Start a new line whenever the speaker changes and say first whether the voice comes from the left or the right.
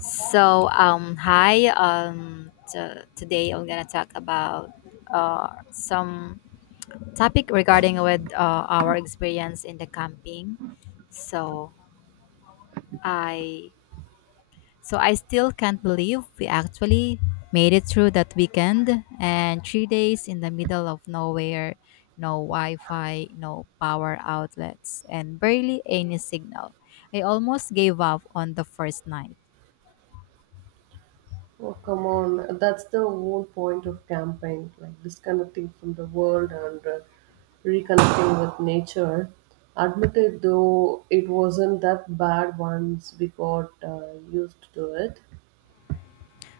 left: So, hi. Today I'm gonna talk about some topic regarding with our experience in the camping. So I so I still can't believe we actually made it through that weekend and 3 days in the middle of nowhere, no Wi-Fi, no power outlets, and barely any signal. I almost gave up on the first night.
right: Oh, come on. That's the whole point of camping, like disconnecting from the world and reconnecting with nature. Admit it, though, it wasn't that bad once we got used to it.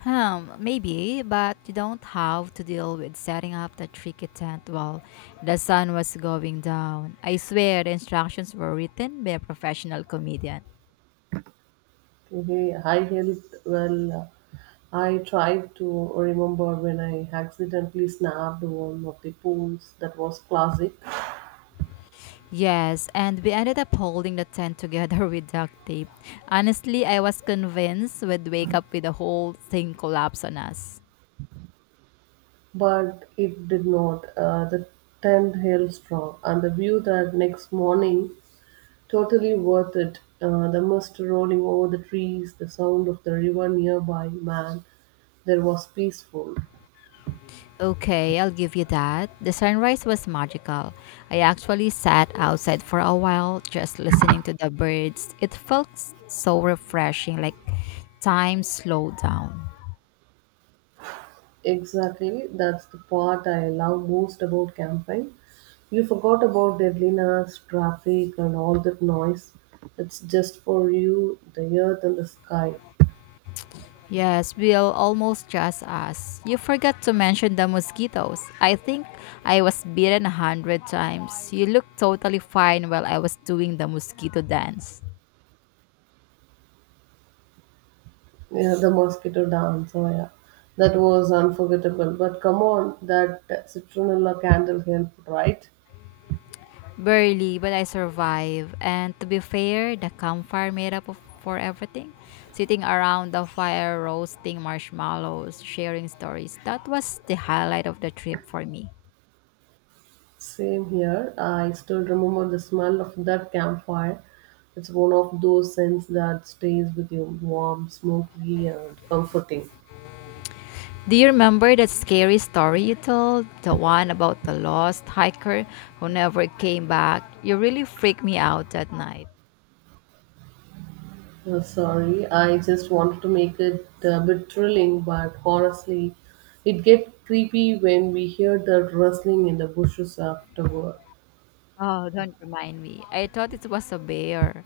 left: Hmm, maybe, but you don't have to deal with setting up the tricky tent while the sun was going down. I swear the instructions were written by a professional comedian.
right: Okay, I helped, I tried to remember when I accidentally snapped one of the pools that was classic,
left: Yes, and we ended up holding the tent together with duct tape. Honestly, I was convinced we'd wake up with the whole thing collapse on us.
right: but it did not. The tent held strong, and the view that next morning totally worth it. The mist rolling over the trees, the sound of the river nearby, man, there was peaceful.
left: Okay, I'll give you that. The sunrise was magical. I actually sat outside for a while just listening to the birds. It felt so refreshing, like time slowed down.
right: Exactly, that's the part I love most about camping. You forgot about deadliness, traffic, and all that noise. It's just for you, the earth and the sky.
left: Yes, Bill, almost just us. You forgot to mention the mosquitoes. I think I was bitten 100 times. You looked totally fine while I was doing the mosquito dance.
right: Yeah, the mosquito dance. Oh, yeah. That was unforgettable. But come on, that citronella candle helped, right?
left: Barely, but I survived. And to be fair, the campfire made up for everything. Sitting around the fire, roasting marshmallows, sharing stories. That was the highlight of the trip for me.
right: Same here. I still remember the smell of that campfire. It's one of those scents that stays with you warm, smoky, and comforting.
left: Do you remember that scary story you told? The one about the lost hiker who never came back? You really freaked me out that night.
right: Sorry, I just wanted to make it a bit thrilling, but honestly, it gets creepy when we hear that rustling in the bushes afterward.
left: Oh, don't remind me. I thought it was a bear.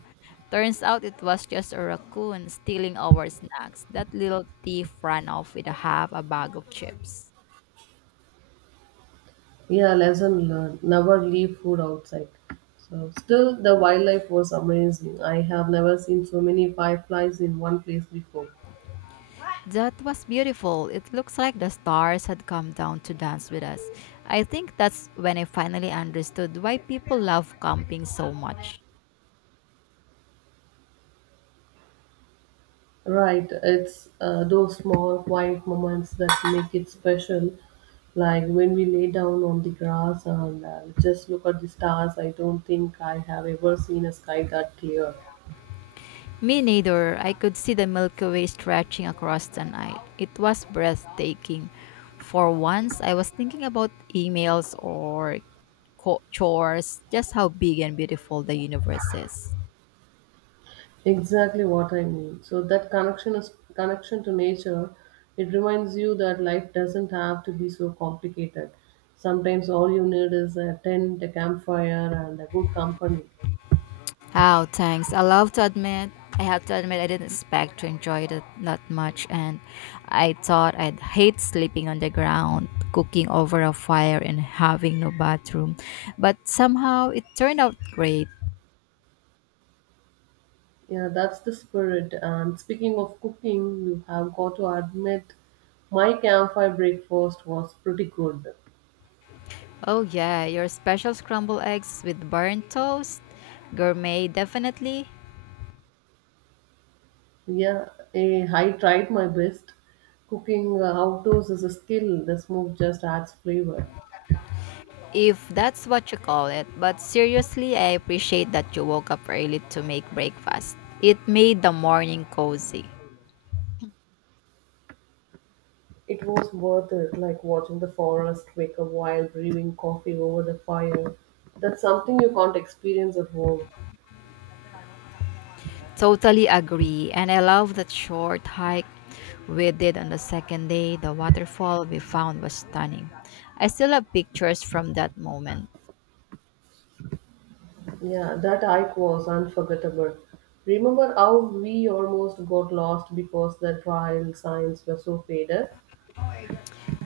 left: Turns out it was just a raccoon stealing our snacks. That little thief ran off with a half a bag of chips.
right: Yeah, lesson learned. Never leave food outside. So still the wildlife was amazing. I have never seen so many fireflies in one place before.
left: That was beautiful. It looks like the stars had come down to dance with us. I think that's when I finally understood why people love camping so much.
right: Right, it's those small quiet moments that make it special, like when we lay down on the grass and just look at the stars. I don't think I have ever seen a sky that clear.
left: Me neither. I could see the Milky Way stretching across the night. It was breathtaking. For once, I was thinking about emails or chores, just how big and beautiful the universe is.
right: Exactly what I mean. So that connection is connection to nature. It reminds you that life doesn't have to be so complicated. Sometimes all you need is a tent, a campfire, and a good company.
left: Oh, thanks. I have to admit, I didn't expect to enjoy it that much, and I thought I'd hate sleeping on the ground, cooking over a fire, and having no bathroom. But somehow it turned out great.
right: Yeah, that's the spirit. And speaking of cooking, you have got to admit my campfire breakfast was pretty good.
left: Oh yeah, your special scrambled eggs with burnt toast. Gourmet definitely,
right: Yeah, I tried my best. Cooking outdoors is a skill. The smoke just adds flavor.
left: if that's what you call it. But seriously, I appreciate that you woke up early to make breakfast. It made the morning cozy.
right: It was worth it, like watching the forest wake up while brewing coffee over the fire. That's something you can't experience at home.
left: Totally agree, and I love that short hike we did on the second day. The waterfall we found was stunning. I still have pictures from that moment.
right: Yeah, that hike was unforgettable. Remember how we almost got lost because the trail signs were so faded?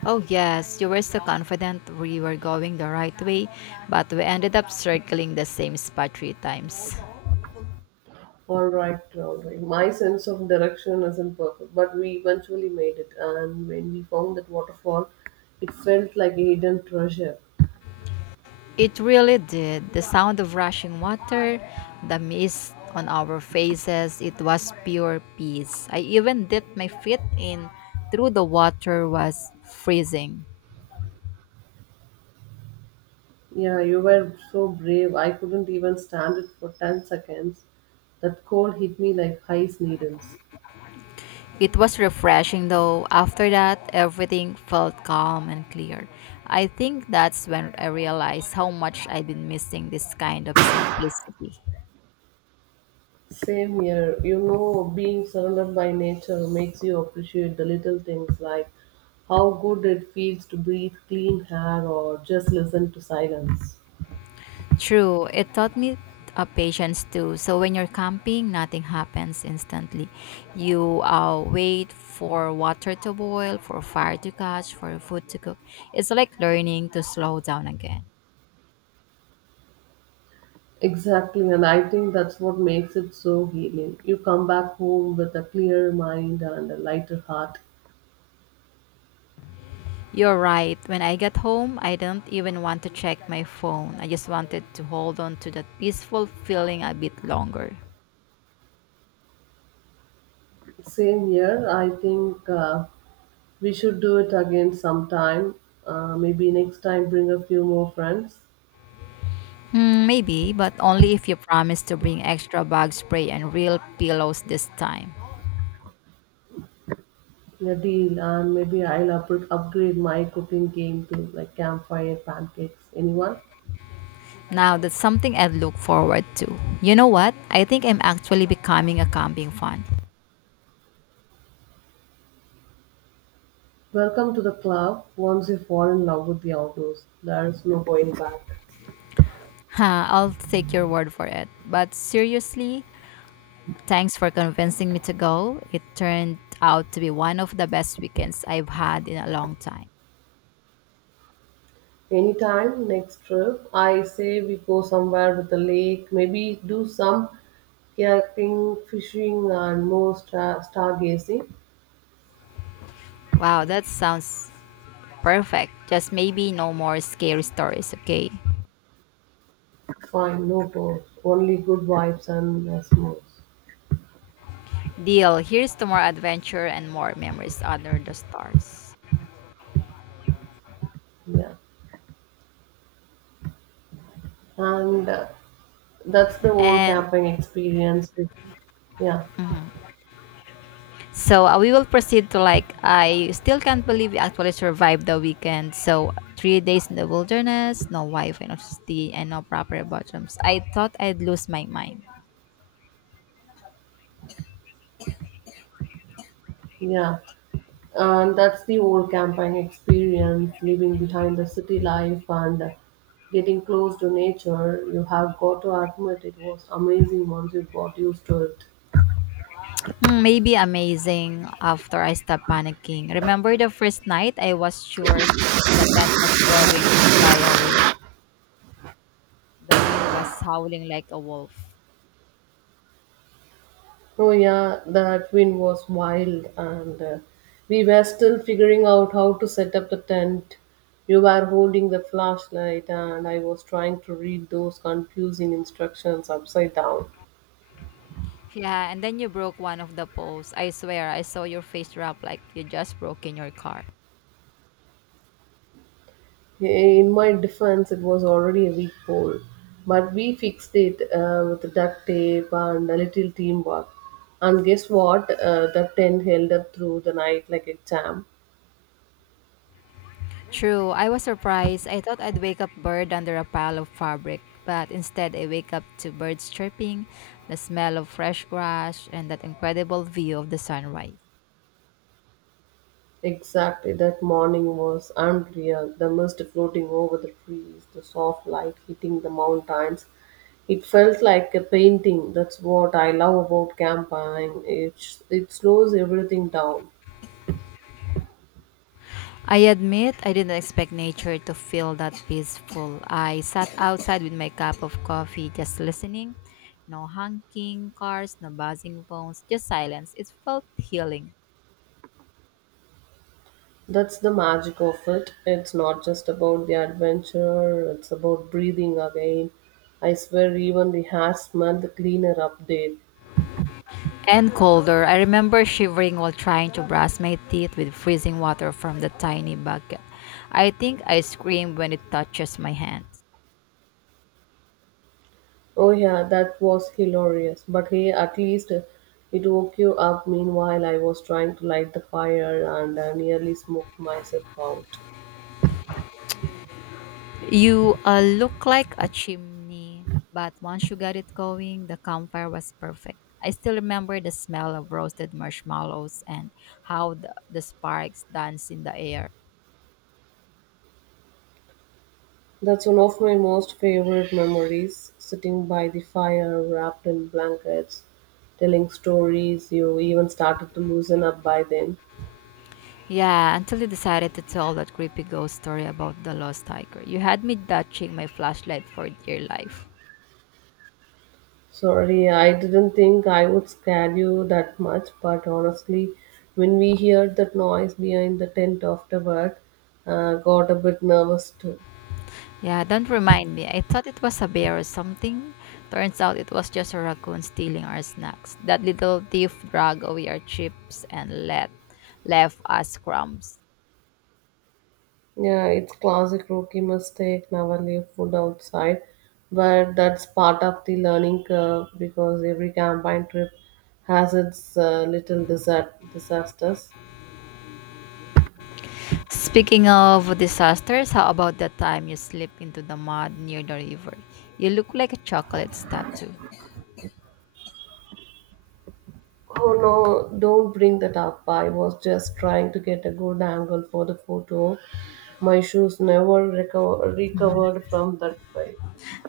left: Oh, yes, you were so confident we were going the right way, but we ended up circling the same spot 3 times.
right: All right, all right. My sense of direction isn't perfect, but we eventually made it. And when we found that waterfall, it felt like a hidden treasure.
left: It really did. The sound of rushing water, the mist on our faces, it was pure peace. I even dipped my feet in through the water was freezing.
right: Yeah, you were so brave. I couldn't even stand it for 10 seconds. That cold hit me like ice needles.
left: It was refreshing though. After that, everything felt calm and clear. I think that's when I realized how much I've been missing this kind of simplicity.
right: Same here. You know, being surrounded by nature makes you appreciate the little things like how good it feels to breathe clean air or just listen to silence.
left: True. It taught me patience too. So when you're camping, nothing happens instantly. You wait for water to boil, for fire to catch, for food to cook. It's like learning to slow down again.
right: Exactly, and I think that's what makes it so healing. You come back home with a clearer mind and a lighter heart.
left: You're right. When I got home, I didn't even want to check my phone. I just wanted to hold on to that peaceful feeling a bit longer.
right: Same here, I think we should do it again sometime. Maybe next time, bring a few more friends.
left: Hmm, maybe, but only if you promise to bring extra bug spray and real pillows this time.
right: Yeah, deal. And maybe I'll upgrade my cooking game to like campfire pancakes. Anyone?
left: Now that's something I've looked forward to. You know what? I think I'm actually becoming a camping fan.
right: Welcome to the club. Once you fall in love with the outdoors, there's no going back.
left: Ha, I'll take your word for it. But seriously, thanks for convincing me to go. It turned out to be one of the best weekends I've had in a long time.
right: Anytime next trip, I say we go somewhere with the lake. Maybe do some kayaking, fishing, and more stargazing.
left: Wow, that sounds perfect. Just maybe no more scary stories, okay?
right: Fine, no pause. Only good vibes and smokes.
left: Deal. Here's to more adventure and more memories under the stars.
right: Yeah, and That's the whole
left: And
right: camping experience. Yeah.
left: Mhm. So we will proceed to, like, I still can't believe we actually survived the weekend. So 3 days in the wilderness, no Wi-Fi, no electricity, and no proper bathrooms. I thought I'd lose my mind.
right: Yeah, and that's the old camping experience, leaving behind the city life and getting close to nature. You have got to admit it was amazing once you got used to it.
left: Hmm, maybe amazing after I stopped panicking. Remember the first night? I was sure the tent was going to fly away. The wind was howling like a wolf.
right: Oh yeah, that wind was wild, and we were still figuring out how to set up the tent. You were holding the flashlight, and I was trying to read those confusing instructions upside down.
left: Yeah, and then you broke one of the poles. I swear, I saw your face drop like you just broke in your car.
right: In my defense, it was already a weak pole, but we fixed it with duct tape and a little teamwork. And guess what? The tent held up through the night like a champ.
left: True, I was surprised. I thought I'd wake up buried under a pile of fabric, but instead I wake up to birds chirping, the smell of fresh grass, and that incredible view of the sunrise.
right: Exactly, that morning was unreal. The mist floating over the trees, the soft light hitting the mountains. It felt like a painting. That's what I love about camping. It slows everything down.
left: I admit I didn't expect nature to feel that peaceful. I sat outside with my cup of coffee just listening. No honking cars, no buzzing phones, just silence. It felt healing.
right: That's the magic of it. It's not just about the adventure, it's about breathing again. I swear, even the hair smelled cleaner up there.
left: And colder. I remember shivering while trying to brush my teeth with freezing water from the tiny bucket. I think I scream when it touches my hands.
right: Oh, yeah, that was hilarious. But hey, at least it woke you up. Meanwhile, I was trying to light the fire and I nearly smoked myself out.
left: You look like a chimney, but once you got it going, the campfire was perfect. I still remember the smell of roasted marshmallows and how the sparks danced in the air.
right: That's one of my most favorite memories sitting by the fire, wrapped in blankets, telling stories. You even started to loosen up by then.
left: Yeah, until you decided to tell that creepy ghost story about the lost tiger. You had me clutching my flashlight for dear life.
right: Sorry, I didn't think I would scare you that much, but honestly, when we heard that noise behind the tent afterward, got a bit nervous too.
left: Yeah, don't remind me. I thought it was a bear or something. Turns out it was just a raccoon stealing our snacks. That little thief dragged away our chips and let left us crumbs.
right: Yeah, it's classic rookie mistake, never leave food outside, but that's part of the learning curve because every campaign trip has its little disasters.
left: Speaking of disasters, how about the time you slip into the mud near the river? You look like a chocolate statue.
right: Oh no, don't bring that up. I was just trying to get a good angle for the photo. My shoes never recover, recovered from that bite.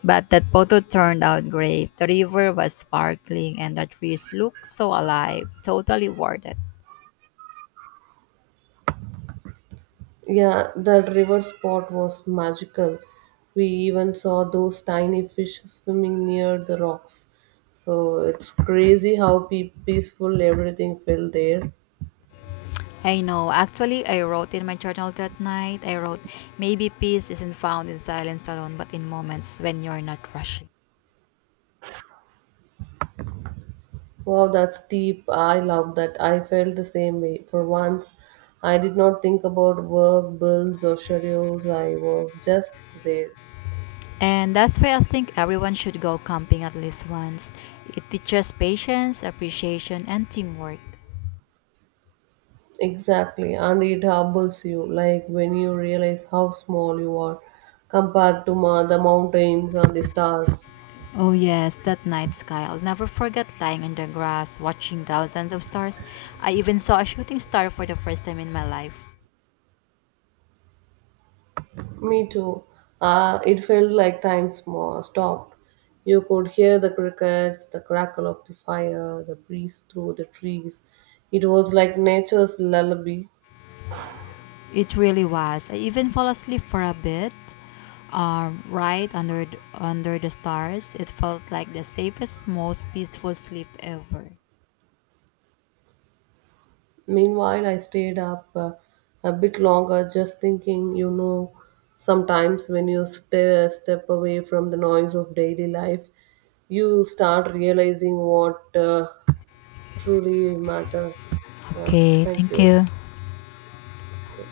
left: But that photo turned out great. The river was sparkling and the trees looked so alive. Totally worth it.
right: Yeah, that river spot was magical. We even saw those tiny fish swimming near the rocks. So it's crazy how peaceful everything felt there.
left: I know. Actually, I wrote in my journal that night. I wrote, maybe peace isn't found in silence alone, but in moments when you're not rushing.
right: Wow, that's deep. I love that. I felt the same way. For once, I did not think about work, bills, or schedules. I was just there.
left: And that's why I think everyone should go camping at least once. It teaches patience, appreciation, and teamwork.
right: Exactly. And it humbles you, like when you realize how small you are compared to the mountains and the stars.
left: Oh, yes, that night sky. I'll never forget lying in the grass, watching thousands of stars. I even saw a shooting star for the first time in my life.
right: Me too. It felt like time stopped. You could hear the crickets, the crackle of the fire, the breeze through the trees. It was like nature's lullaby.
left: It really was. I even fell asleep for a bit. Right under the stars. It felt like the safest, most peaceful sleep ever.
right: Meanwhile, I stayed up a bit longer just thinking, you know, sometimes when you step away from the noise of daily life, you start realizing what truly matters. Yeah,
left: Okay,
right: thank
left: thank
right: you.
left: you.
right: Okay.